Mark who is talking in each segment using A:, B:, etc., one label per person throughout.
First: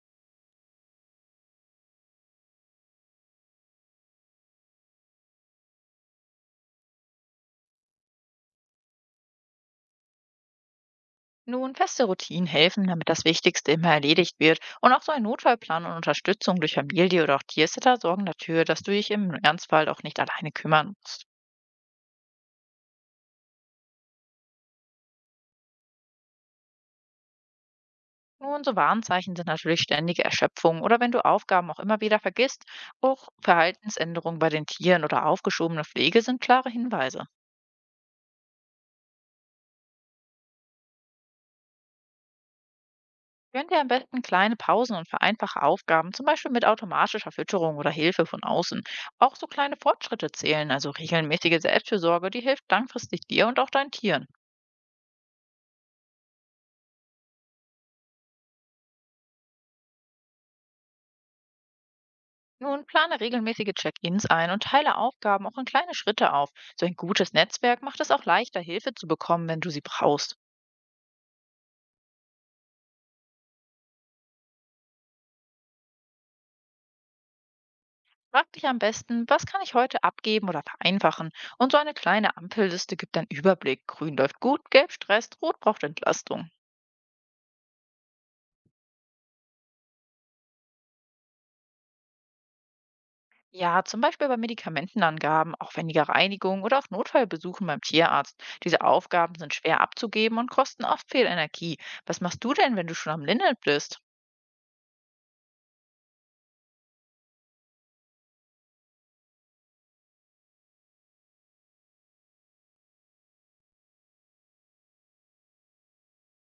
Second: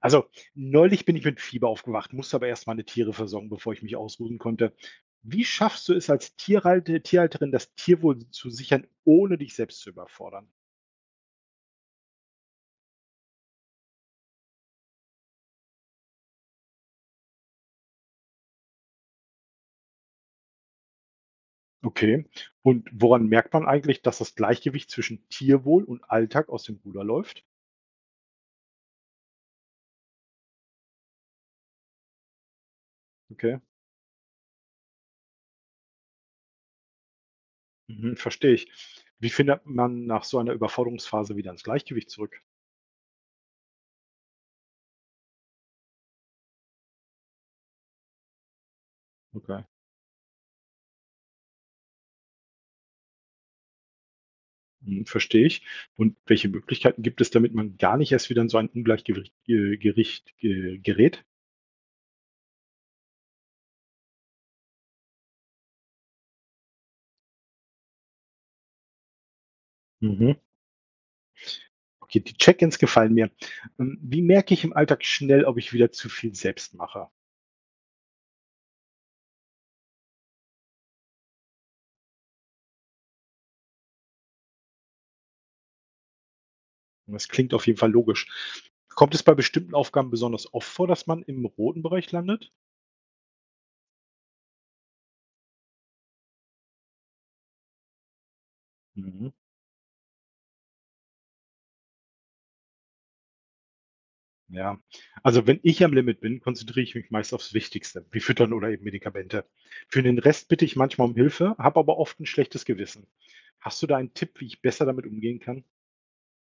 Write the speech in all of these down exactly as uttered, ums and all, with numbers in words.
A: Also, neulich bin ich mit Fieber aufgewacht, musste aber erst meine Tiere versorgen, bevor ich mich ausruhen konnte. Wie schaffst du es als Tierhalte, Tierhalterin, das Tierwohl zu sichern, ohne dich selbst zu überfordern?
B: Nun, feste Routinen helfen, damit das Wichtigste immer erledigt wird. Und auch so ein Notfallplan und Unterstützung durch Familie oder auch Tiersitter sorgen dafür, dass du dich im Ernstfall auch nicht alleine kümmern musst.
A: Okay. Und woran merkt man eigentlich, dass das Gleichgewicht zwischen Tierwohl und Alltag aus dem Ruder läuft?
B: Nun, so Warnzeichen sind natürlich ständige Erschöpfung oder wenn du Aufgaben auch immer wieder vergisst, auch
A: Okay.
B: Verhaltensänderungen bei den Tieren oder aufgeschobene Pflege sind klare Hinweise.
A: Mhm, verstehe ich. Wie findet man nach so einer Überforderungsphase wieder ins Gleichgewicht zurück?
B: Gönn dir am besten kleine Pausen und vereinfache Aufgaben, zum Beispiel mit automatischer Fütterung oder Hilfe von außen. Auch so
A: Okay.
B: kleine Fortschritte zählen, also regelmäßige Selbstfürsorge, die hilft langfristig dir und auch deinen Tieren.
A: Mhm, verstehe ich. Und welche Möglichkeiten gibt es, damit man gar nicht erst wieder in so ein Ungleichgewicht äh, Gericht, äh, gerät?
B: Nun plane regelmäßige Check-ins ein und teile Aufgaben auch in kleine Schritte auf. So ein gutes Netzwerk macht es auch leichter, Hilfe zu bekommen, wenn du sie
A: Mhm.
B: brauchst.
A: Okay, die Check-ins gefallen mir. Ähm, Wie merke ich im Alltag schnell, ob ich wieder zu viel selbst mache?
B: Frag dich am besten, was kann ich heute abgeben oder vereinfachen? Und so eine kleine Ampelliste gibt einen Überblick. Grün läuft gut, gelb stresst, rot braucht Entlastung.
A: Und das klingt auf jeden Fall logisch. Kommt es bei bestimmten Aufgaben besonders oft vor, dass man im roten Bereich landet?
B: Ja, zum Beispiel bei Medikamentenangaben, aufwendiger Reinigung oder auch Notfallbesuchen beim Tierarzt. Diese
A: Mhm.
B: Aufgaben sind schwer abzugeben und kosten oft viel Energie. Was machst du denn, wenn du schon am Limit bist?
A: Ja, also wenn ich am Limit bin, konzentriere ich mich meist aufs Wichtigste, wie Füttern oder eben Medikamente. Für den Rest bitte ich manchmal um Hilfe, habe aber oft ein schlechtes Gewissen. Hast du da einen Tipp, wie ich besser damit umgehen kann?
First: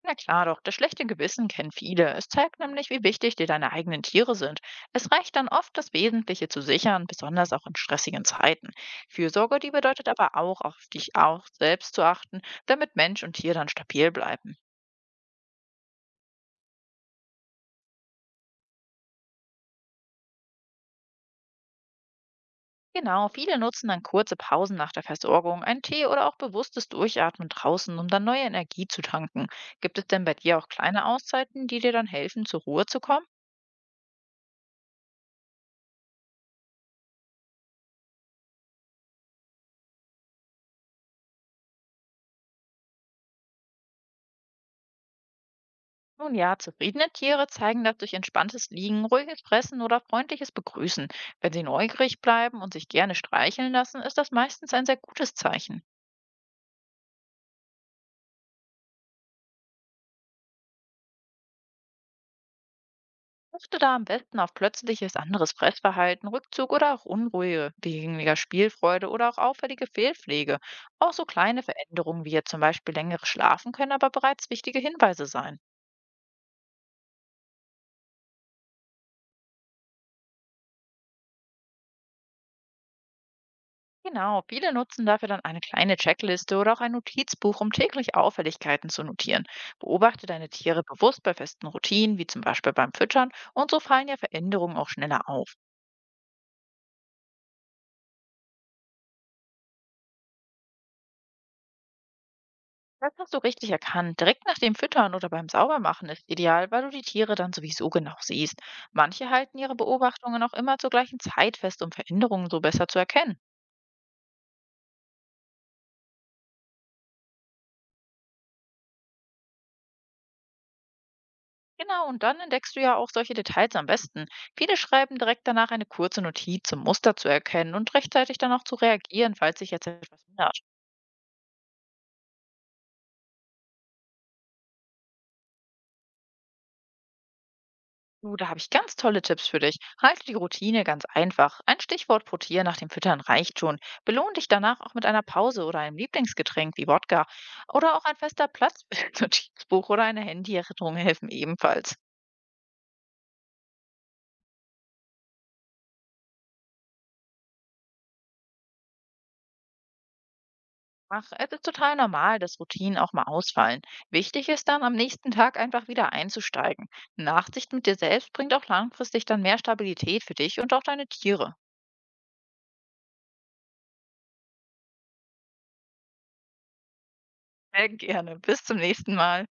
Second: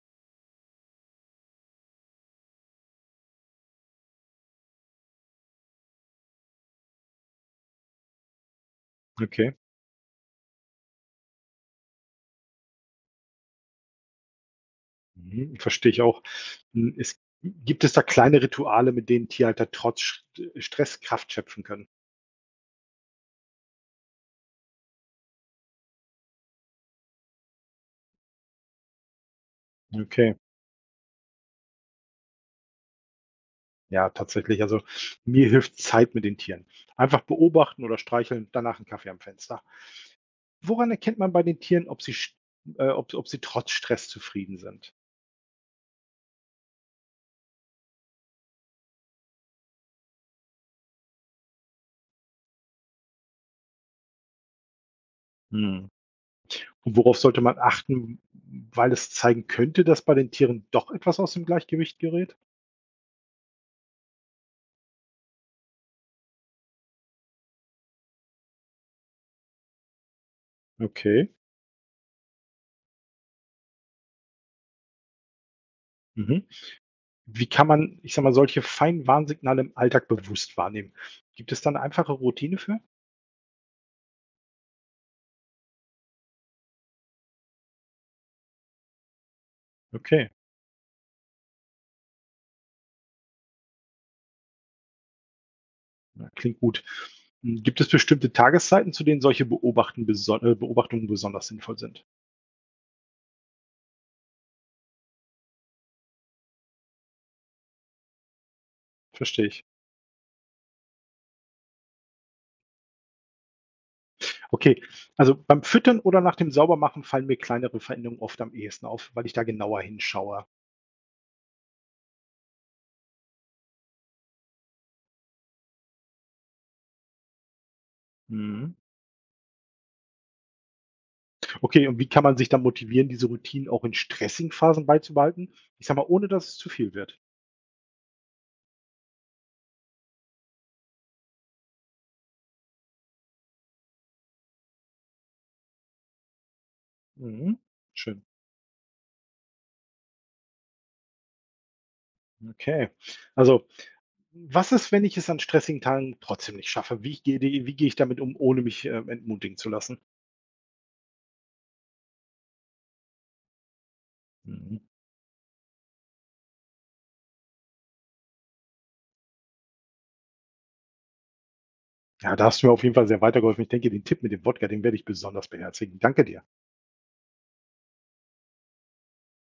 B: Na klar doch, das schlechte Gewissen kennen viele. Es zeigt nämlich, wie wichtig dir deine eigenen Tiere sind. Es reicht dann oft, das Wesentliche zu sichern, besonders auch in stressigen Zeiten.
A: Okay.
B: Fürsorge, die bedeutet aber auch, auf dich auch selbst zu achten, damit Mensch und Tier dann stabil bleiben.
A: Mhm, verstehe ich auch. Hm, es gibt es da kleine Rituale, mit denen Tierhalter trotz Sch Stress Kraft schöpfen können?
B: Genau, viele nutzen dann kurze Pausen nach der Versorgung, einen Tee oder auch bewusstes Durchatmen draußen, um dann neue Energie zu tanken. Gibt es denn bei
A: Okay,
B: dir auch kleine Auszeiten, die dir dann helfen, zur Ruhe zu kommen?
A: ja, tatsächlich. Also mir hilft Zeit mit den Tieren. Einfach beobachten oder streicheln, danach einen Kaffee am Fenster. Woran erkennt man bei den Tieren, ob sie sch äh, ob ob sie trotz Stress zufrieden sind?
B: Nun ja, zufriedene Tiere zeigen das durch entspanntes Liegen, ruhiges Fressen oder freundliches Begrüßen. Wenn sie neugierig bleiben und sich gerne streicheln lassen, ist das meistens ein sehr gutes Zeichen.
A: Hm, und worauf sollte man achten, weil es zeigen könnte, dass bei den Tieren doch etwas aus dem Gleichgewicht gerät?
B: Achte da am besten auf plötzliches anderes Fressverhalten, Rückzug oder auch Unruhe, weniger Spielfreude oder auch auffällige Fehlpflege. Auch so
A: Okay.
B: kleine Veränderungen wie jetzt zum Beispiel längere Schlafen können aber bereits wichtige Hinweise sein.
A: Mhm. Wie kann man, ich sage mal, solche feinen Warnsignale im Alltag bewusst wahrnehmen? Gibt es da 'ne einfache Routine für?
B: Genau, viele nutzen dafür dann eine kleine Checkliste oder auch ein Notizbuch, um täglich Auffälligkeiten zu notieren. Beobachte
A: Okay,
B: deine Tiere bewusst bei festen Routinen, wie zum Beispiel beim Füttern, und so fallen ja Veränderungen auch schneller auf.
A: ja, klingt gut. Hm, gibt es bestimmte Tageszeiten, zu denen solche Beobachten beson äh, Beobachtungen besonders sinnvoll sind?
B: Das hast du richtig erkannt. Direkt nach dem Füttern oder beim Saubermachen ist ideal, weil du die Tiere dann sowieso genau siehst. Manche
A: Verstehe
B: halten
A: ich.
B: ihre Beobachtungen auch immer zur gleichen Zeit fest, um Veränderungen so besser zu erkennen.
A: Okay, also beim Füttern oder nach dem Saubermachen fallen mir kleinere Veränderungen oft am ehesten auf, weil ich da genauer hinschaue.
B: Genau, und dann entdeckst du ja auch solche Details am besten. Viele schreiben direkt danach eine kurze Notiz, um Muster zu erkennen und rechtzeitig dann auch
A: Mhm.
B: zu reagieren, falls sich jetzt etwas ändert.
A: Okay, und wie kann man sich dann motivieren, diese Routinen auch in stressigen Phasen beizubehalten? Ich sage mal, ohne dass es zu viel wird.
B: Du, da habe ich ganz tolle Tipps für dich. Halte die Routine ganz einfach. Ein Stichwort pro Tier nach dem Füttern reicht schon. Belohn dich danach auch mit einer Pause oder einem Lieblingsgetränk wie Wodka.
A: Mhm.
B: Oder auch ein
A: Schön.
B: fester Platz für ein Notizbuch oder eine Handyerinnerung helfen ebenfalls.
A: Okay. Also, was ist, wenn ich es an stressigen Tagen trotzdem nicht schaffe? Wie gehe wie gehe ich damit um, ohne mich, äh, entmutigen zu lassen?
B: Ach, es ist total normal, dass Routinen auch mal ausfallen. Wichtig ist
A: Mhm.
B: dann, am nächsten Tag einfach wieder einzusteigen. Nachsicht mit dir selbst bringt auch langfristig dann mehr Stabilität für dich und auch deine Tiere.
A: Ja, da hast du mir auf jeden Fall sehr weitergeholfen. Ich denke, den Tipp mit dem Wodka, den werde ich besonders beherzigen. Danke dir.
B: Sehr gerne. Bis zum nächsten Mal.